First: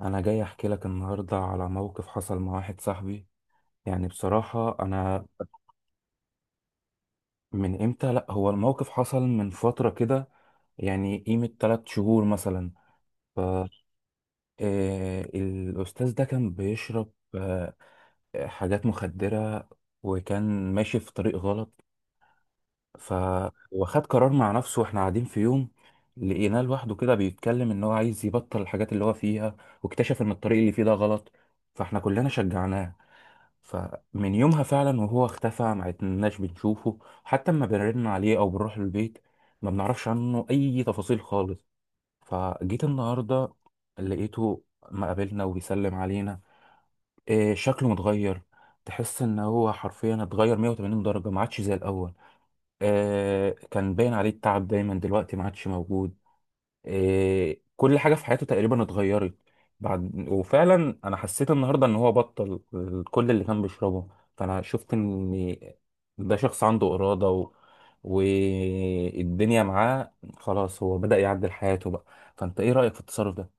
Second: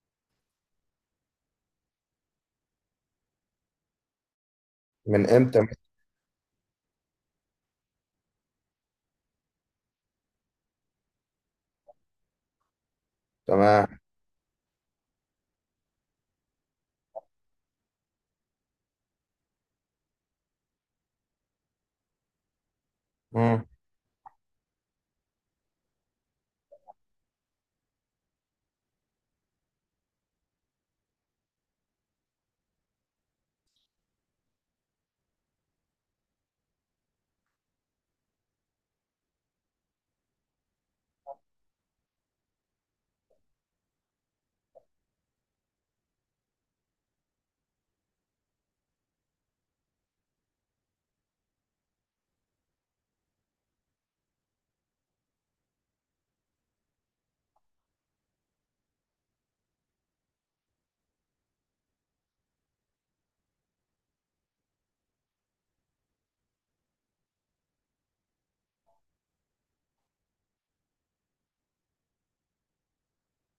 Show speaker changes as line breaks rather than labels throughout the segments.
انا جاي احكي لك النهارده على موقف حصل مع واحد صاحبي. يعني بصراحه انا،
من امتى؟
من امتى؟ لا، هو الموقف حصل من فتره كده، يعني قيمه 3 شهور مثلا. ف
تمام.
آه، الاستاذ ده كان بيشرب حاجات مخدره، وكان ماشي في طريق غلط. ف
مم.
وخد قرار مع نفسه، واحنا قاعدين في يوم لقيناه لوحده كده بيتكلم ان هو عايز يبطل الحاجات اللي هو فيها، واكتشف ان الطريق اللي فيه ده غلط. فاحنا كلنا شجعناه. فمن يومها فعلا وهو اختفى، ما عدناش بنشوفه حتى اما بنرن عليه او بنروح البيت. ما بنعرفش عنه اي تفاصيل خالص. فجيت النهارده لقيته، ما قابلنا وبيسلم علينا. إيه شكله متغير، تحس ان هو حرفيا اتغير 180 درجة، ما عادش زي الاول. إيه كان باين عليه التعب دايما دلوقتي ما عادش موجود. إيه، كل حاجة في حياته تقريبا اتغيرت. بعد وفعلا انا حسيت النهارده ان هو بطل كل اللي كان بيشربه. فانا شفت ان ده شخص عنده إرادة والدنيا معاه خلاص، هو بدأ يعدل حياته بقى. فانت ايه رأيك في التصرف ده؟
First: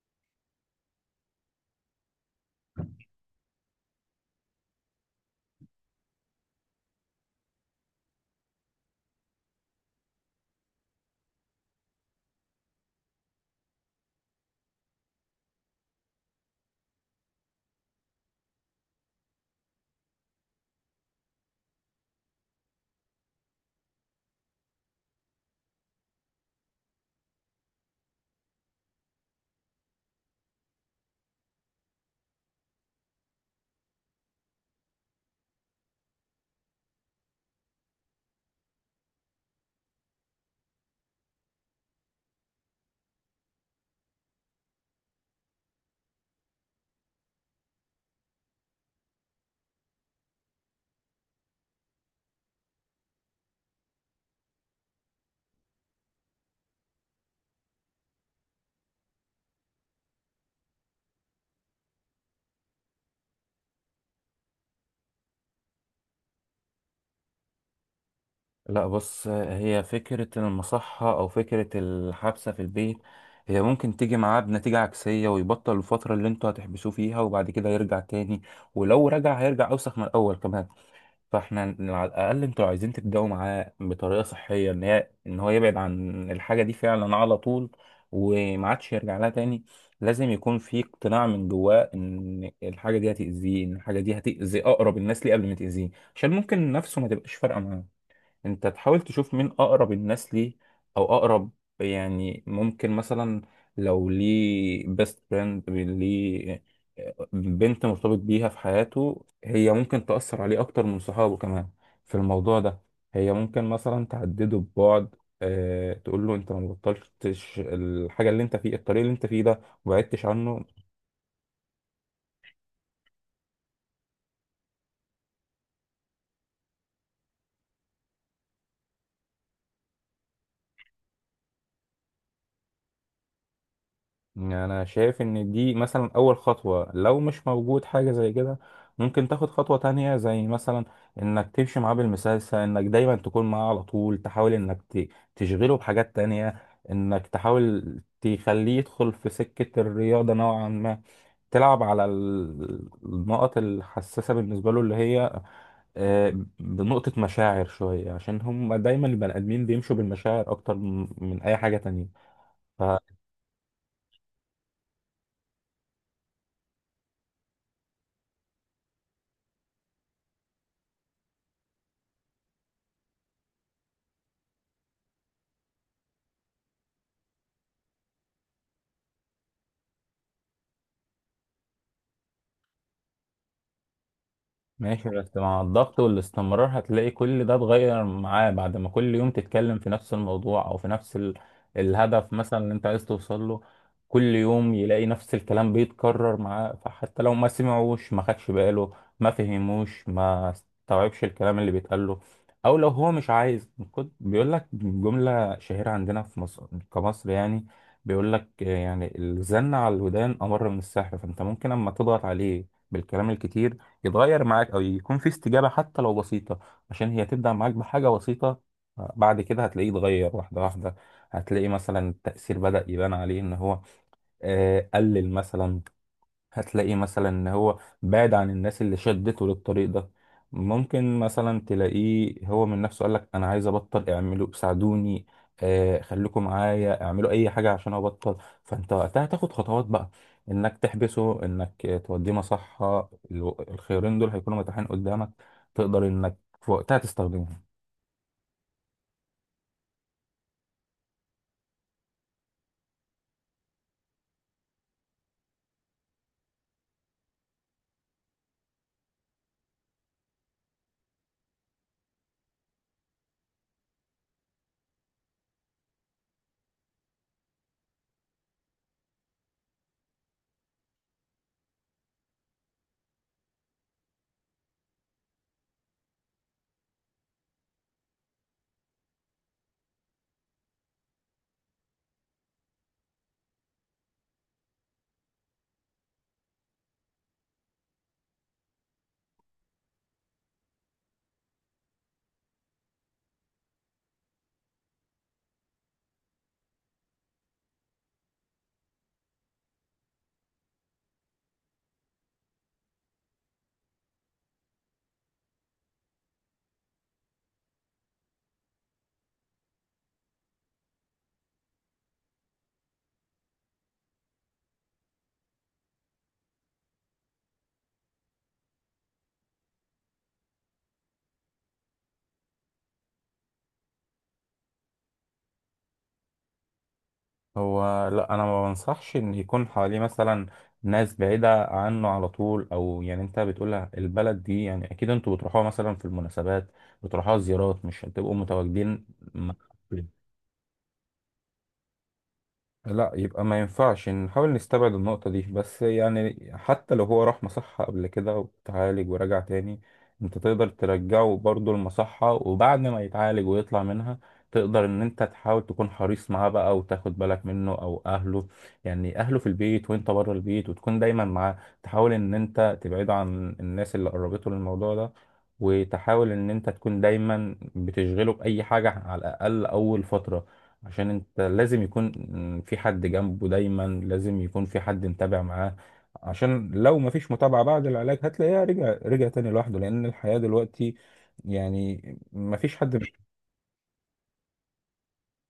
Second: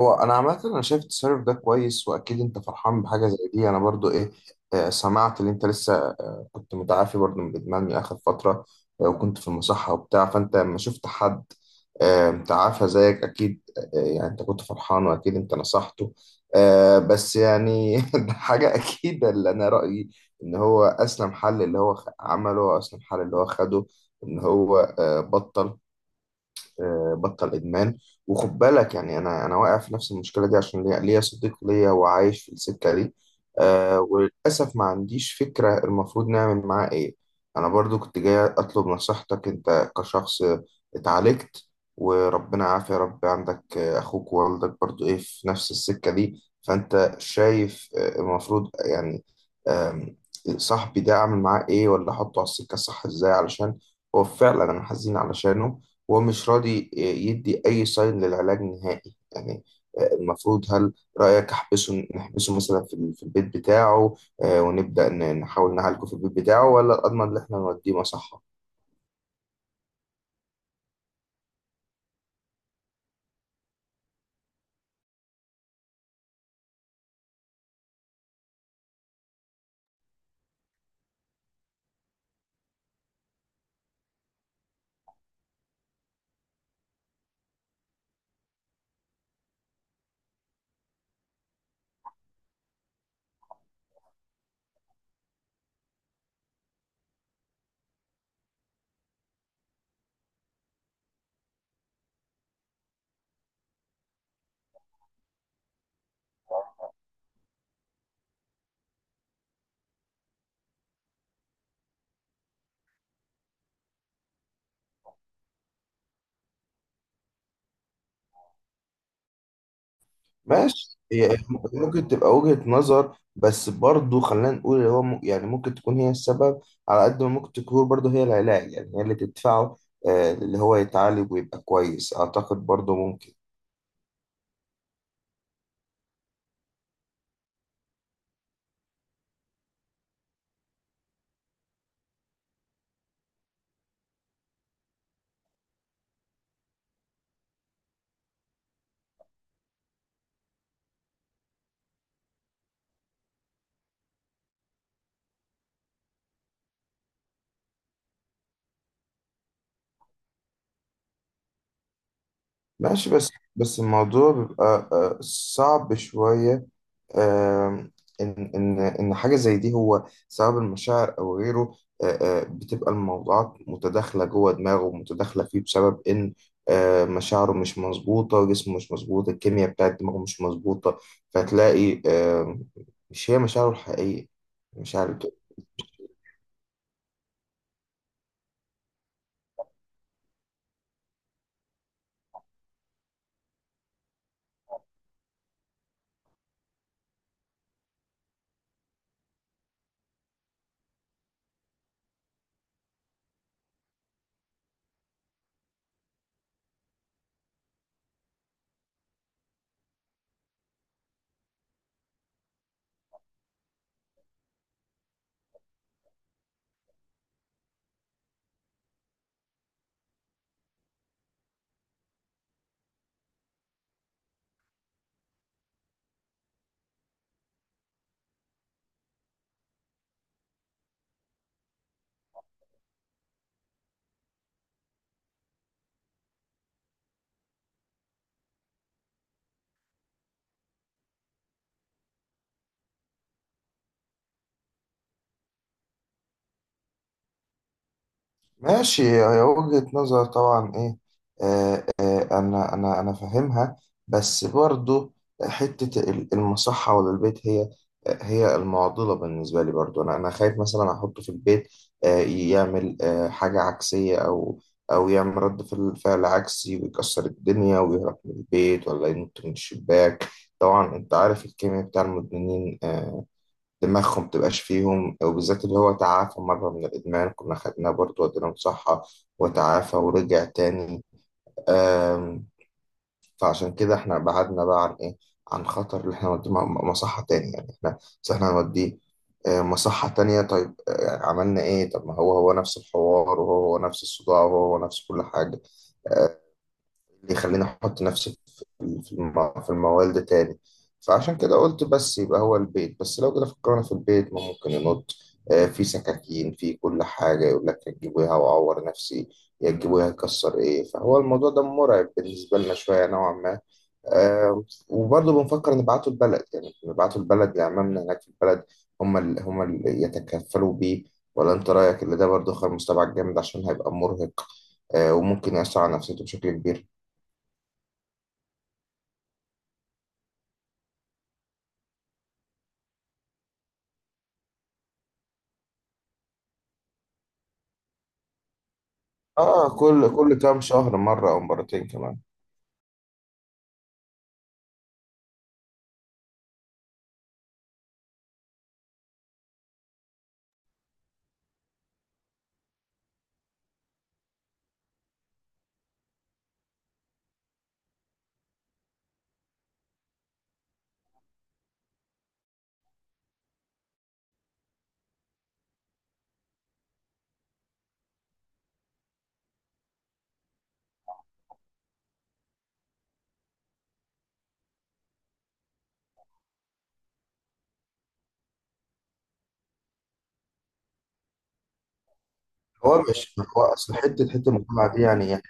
هو انا عامه، انا شايف التصرف ده كويس، واكيد انت فرحان بحاجه زي دي. انا برضو ايه، سمعت ان انت لسه كنت متعافي برضو من الادمان من اخر فتره. وكنت في المصحه وبتاع، فانت لما شفت حد متعافى زيك اكيد، يعني انت كنت فرحان، واكيد انت نصحته. بس يعني ده حاجه اكيد، اللي انا رايي ان هو اسلم حل اللي هو عمله، واسلم حل اللي هو خده، ان هو بطل، بطل ادمان. وخد بالك يعني، انا واقع في نفس المشكله دي، عشان ليا صديق ليا وعايش في السكه دي. وللاسف ما عنديش فكره المفروض نعمل معاه ايه. انا برضو كنت جاي اطلب نصيحتك، انت كشخص اتعالجت، وربنا عافية يا رب. عندك اخوك ووالدك برضو ايه في نفس السكه دي، فانت شايف المفروض يعني، آم، صاحبي ده اعمل معاه ايه؟ ولا احطه على السكه الصح ازاي، علشان هو فعلا انا حزين علشانه. هو مش راضي يدي أي ساين للعلاج نهائي يعني. المفروض، هل رأيك أحبسه، نحبسه مثلا في في البيت بتاعه ونبدأ نحاول نعالجه في البيت بتاعه، ولا الأضمن إن إحنا نوديه مصحة؟
لا بص، هي فكرة المصحة او فكرة الحبسة في البيت هي ممكن تيجي معاه بنتيجة عكسية، ويبطل الفترة اللي انتوا هتحبسوه فيها، وبعد كده يرجع تاني. ولو رجع هيرجع اوسخ من الاول كمان. فاحنا على الاقل انتوا عايزين تبداوا معاه بطريقه صحيه، ان هو يبعد عن الحاجه دي فعلا على طول، وما عادش يرجع لها تاني. لازم يكون في اقتناع من جواه ان الحاجه دي هتاذيه، ان الحاجه دي هتاذي اقرب الناس ليه قبل ما تاذيه، عشان ممكن نفسه ما تبقاش فارقه. انت تحاول تشوف مين اقرب الناس ليه، او اقرب، يعني ممكن مثلا لو ليه بيست فريند ليه، بنت مرتبط بيها في حياته، هي ممكن تأثر عليه اكتر من صحابه كمان في الموضوع ده. هي ممكن مثلا تهدده ببعد، أه تقول له انت ما بطلتش الحاجه اللي انت فيه، الطريق اللي انت فيه ده وبعدتش عنه.
ماشي، هي ممكن تبقى وجهة نظر، بس برضه خلينا نقول اللي هو يعني ممكن تكون هي السبب. على قد ما ممكن تكون برضه هي العلاج، يعني هي اللي تدفعه اللي هو يتعالج ويبقى كويس. أعتقد برضه ممكن.
يعني انا شايف ان دي مثلا اول خطوة، لو مش موجود حاجة زي كده ممكن تاخد خطوة تانية، زي مثلا انك تمشي معاه بالمسلسل، انك دايما تكون معاه على طول، تحاول انك تشغله بحاجات تانية، انك تحاول تخليه يدخل في سكة الرياضة نوعا ما. تلعب على النقط الحساسة بالنسبة له، اللي هي آه، بنقطة مشاعر شوية، عشان هم دايما البني آدمين بيمشوا بالمشاعر أكتر من أي حاجة تانية.
ماشي. بس الموضوع بيبقى صعب شوية. آم، إن حاجة زي دي هو سبب المشاعر أو غيره. بتبقى الموضوعات متداخلة جوه دماغه، ومتداخلة فيه بسبب إن مشاعره مش مظبوطة، جسمه مش مظبوط، الكيمياء بتاعت دماغه مش مظبوطة. فتلاقي مش هي مشاعره الحقيقية،
ماشي
مشاعر.
بس مع الضغط والاستمرار هتلاقي كل ده اتغير معاه، بعد ما كل يوم تتكلم في نفس الموضوع او في نفس الهدف مثلا اللي انت عايز توصل له. كل يوم يلاقي نفس الكلام بيتكرر معاه، فحتى لو ما سمعوش ما خدش باله، ما فهموش ما استوعبش الكلام اللي بيتقال له، او لو هو مش عايز. كنت بيقول لك جملة شهيرة عندنا في مصر، كمصر يعني، بيقول لك يعني الزن على الودان امر من السحر. فانت ممكن اما تضغط عليه بالكلام الكتير يتغير معاك، او يكون في استجابه حتى لو بسيطه، عشان هي تبدا معاك بحاجه بسيطه، بعد كده هتلاقيه اتغير واحده واحده. هتلاقي مثلا التاثير بدا يبان عليه ان هو قلل مثلا، هتلاقيه مثلا ان هو بعد عن الناس اللي شدته للطريق ده. ممكن مثلا تلاقيه هو من نفسه قالك انا عايز ابطل، اعملوا ساعدوني، آه خليكم معايا، اعملوا اي حاجه عشان ابطل. فانت وقتها تاخد خطوات بقى، انك تحبسه، انك توديه مصحه. الخيارين دول هيكونوا متاحين قدامك، تقدر انك في وقتها تستخدمهم.
ماشي، هي وجهة نظر طبعا ايه، انا فاهمها. بس برضو حتة المصحة ولا البيت، هي المعضلة بالنسبة لي. برضو انا خايف مثلا احطه في البيت، آه يعمل آه حاجة عكسية، او يعمل رد فعل عكسي، ويكسر الدنيا ويهرب من البيت، ولا ينط من الشباك. طبعا انت عارف الكيمياء بتاع المدمنين، دماغهم متبقاش فيهم، وبالذات اللي هو تعافى مرة من الإدمان. كنا خدناه برضه وديناه مصحة وتعافى ورجع تاني. آم، فعشان كده احنا بعدنا بقى عن إيه، عن خطر اللي احنا نوديه مصحة تاني. يعني احنا بس احنا هنوديه مصحة تانية. طيب عملنا ايه؟ طب ما هو هو نفس الحوار، وهو هو نفس الصداع، وهو هو نفس كل حاجة آه، اللي يخليني احط نفسي في الموال ده تاني. فعشان كده قلت بس يبقى هو البيت بس. لو كده فكرنا في البيت، ما ممكن ينط في سكاكين، في كل حاجة يقول لك يا تجيبوها وأعور نفسي، يا تجيبوها يكسر إيه. فهو الموضوع ده مرعب بالنسبة لنا شوية نوعا ما وبرضه بنفكر نبعته البلد. يعني نبعته البلد لعمامنا هناك في البلد، هم اللي يتكفلوا بيه. ولا أنت رأيك اللي ده برضه خيار مستبعد جامد، عشان هيبقى مرهق وممكن يأثر على نفسيته بشكل كبير.
هو لا، انا ما بنصحش ان يكون حواليه مثلا ناس بعيده عنه على طول. او يعني انت بتقولها البلد دي، يعني اكيد انتوا بتروحوها مثلا في المناسبات، بتروحوها زيارات، مش هتبقوا متواجدين.
اه، كل كام شهر مره او مرتين كمان.
لا، يبقى ما ينفعش نحاول نستبعد النقطة دي. بس يعني حتى لو هو راح مصحة قبل كده وتعالج ورجع تاني، انت تقدر ترجعه برضه المصحة، وبعد ما يتعالج ويطلع منها تقدر ان انت تحاول تكون حريص معاه بقى وتاخد بالك منه او اهله. يعني اهله في البيت وانت بره البيت، وتكون دايما معاه، تحاول ان انت تبعده عن الناس اللي قربته للموضوع ده، وتحاول ان انت تكون دايما بتشغله بأي حاجة على الاقل اول فترة. عشان انت لازم يكون في حد جنبه دايما، لازم يكون في حد متابع معاه، عشان لو ما فيش متابعة بعد العلاج هتلاقيها رجع تاني لوحده، لأن الحياة دلوقتي يعني ما فيش حد.
هو مش هو اصل حته المتابعه دي يعني يعني،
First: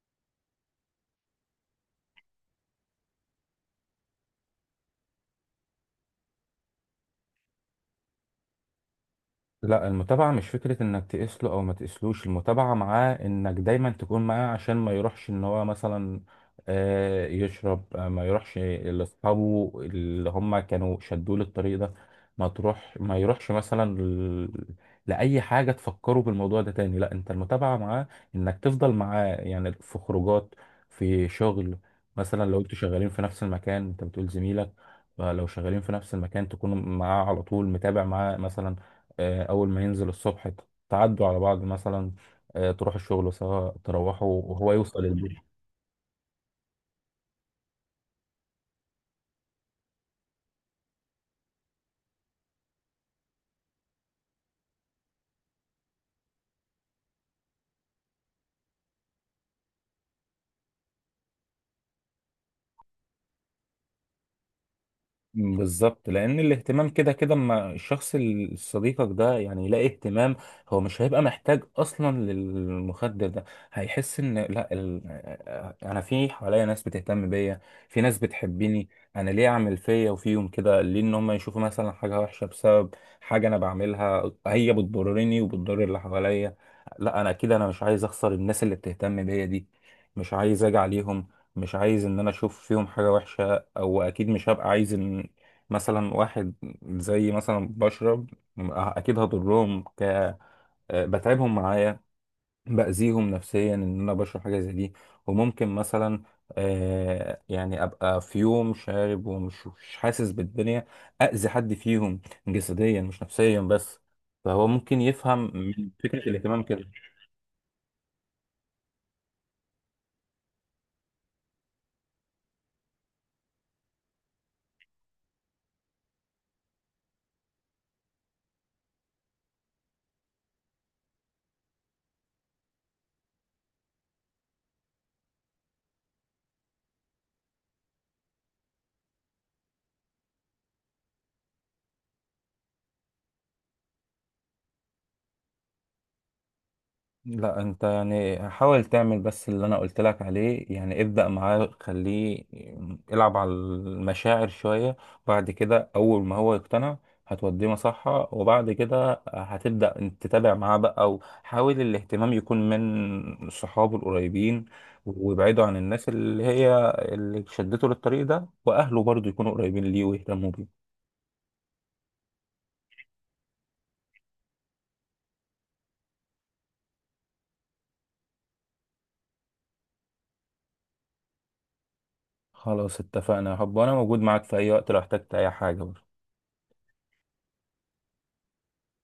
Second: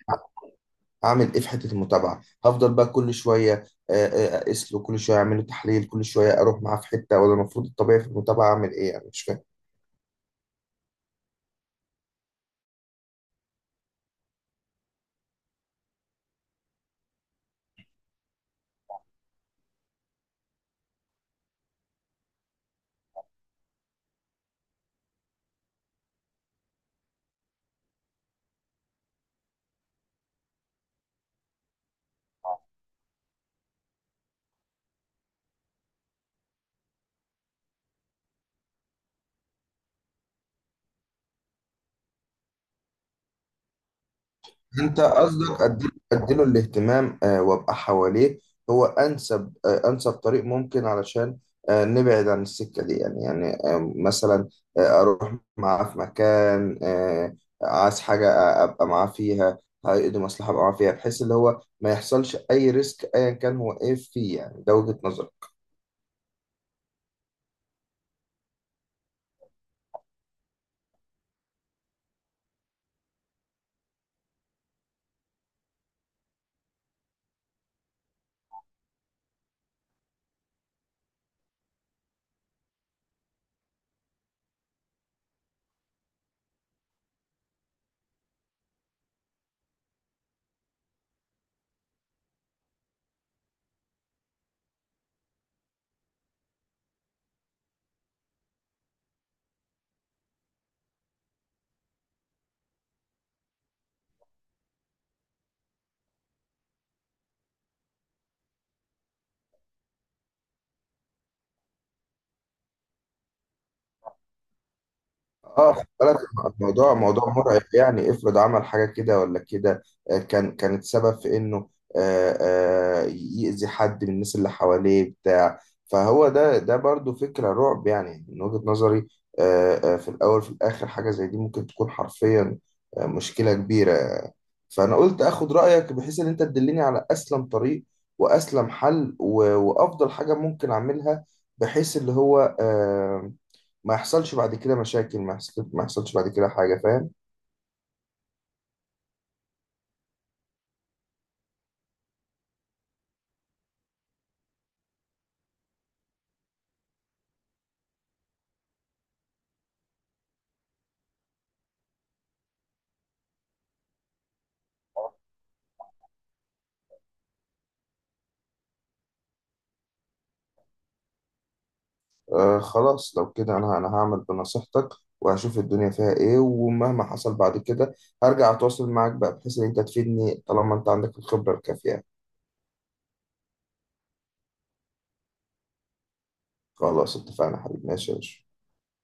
اعمل ايه في حته المتابعه؟ هفضل بقى كل شويه اقيس له كل شويه، اعمل له تحليل كل شويه، اروح معاه في حته؟ ولا المفروض الطبيعي في المتابعه اعمل ايه يعني؟ مش فاهم.
لا، المتابعة مش فكرة انك تقيس له او ما تقيسلوش. المتابعة معاه انك دايما تكون معاه، عشان ما يروحش ان هو مثلا يشرب، ما يروحش لاصحابه اللي هم كانوا شدوه للطريق ده. ما يروحش مثلا لأي حاجة تفكره بالموضوع ده تاني. لا، انت المتابعة معاه انك تفضل معاه، يعني في خروجات، في شغل، مثلا لو انتوا شغالين في نفس المكان انت بتقول زميلك، فلو شغالين في نفس المكان تكون معاه على طول متابع معاه مثلا. أول ما ينزل الصبح تعدوا على بعض مثلا، تروح الشغل سوا، تروحوا وهو يوصل
انت
البيت.
قصدك اديله الاهتمام وابقى حواليه، هو انسب انسب طريق ممكن، علشان نبعد عن السكه دي يعني يعني مثلا، اروح معاه في مكان عايز حاجه ابقى معاه فيها، عقد مصلحه ابقى معاه فيها، بحيث اللي هو ما يحصلش اي ريسك ايا كان هو ايه فيه. يعني ده وجهه نظري.
بالظبط، لان الاهتمام كده كده اما الشخص صديقك ده يعني يلاقي اهتمام، هو مش هيبقى محتاج اصلا للمخدر ده. هيحس ان لا انا في حواليا ناس بتهتم بيا، في ناس بتحبني، انا ليه اعمل فيا وفيهم كده؟ ليه ان هم يشوفوا مثلا حاجه وحشه بسبب حاجه انا بعملها، هي بتضرني وبتضر اللي حواليا. لا، انا كده انا مش عايز اخسر الناس اللي بتهتم بيا دي، مش عايز اجي عليهم، مش عايز ان انا اشوف فيهم حاجه وحشه. او اكيد مش هبقى عايز مثلا واحد زي مثلا بشرب، اكيد هضرهم، ك آه، بتعبهم معايا، باذيهم نفسيا ان انا بشرب حاجه زي دي. وممكن مثلا يعني ابقى في يوم شارب ومش مش حاسس بالدنيا، اذي حد فيهم جسديا مش نفسيا بس. فهو ممكن يفهم
اه، خد
من فكره
بالك،
الاهتمام كده.
الموضوع موضوع مرعب يعني. افرض عمل حاجه كده ولا كده، كانت سبب في انه آه، يأذي حد من الناس اللي حواليه بتاع. فهو ده برضو فكره رعب يعني من وجهه نظري في الاول في الاخر. حاجه زي دي ممكن تكون حرفيا مشكله كبيره. فانا قلت اخد رايك، بحيث ان انت تدلني على اسلم طريق واسلم حل وافضل حاجه ممكن اعملها، بحيث اللي هو ما يحصلش بعد كده مشاكل، ما يحصلش بعد كده حاجة، فاهم؟
لا انت يعني حاول تعمل بس اللي انا قلت لك عليه، يعني ابدأ معاه، خليه يلعب على المشاعر شوية، بعد كده اول ما هو يقتنع هتوديه مصحة، وبعد كده هتبدأ انت تتابع معاه بقى، او حاول الاهتمام يكون من صحابه القريبين، وابعده عن الناس اللي هي اللي شدته للطريق ده، واهله برضو يكونوا قريبين ليه ويهتموا بيه.
آه خلاص، لو كده أنا هعمل بنصيحتك، وهشوف الدنيا فيها إيه. ومهما حصل بعد كده هرجع أتواصل معاك بقى، بحيث إن أنت تفيدني، طالما أنت عندك الخبرة الكافية.
خلاص اتفقنا يا حب، وانا موجود معاك في اي وقت لو احتجت اي حاجة.
خلاص اتفقنا يا حبيبي، ماشي يا باشا.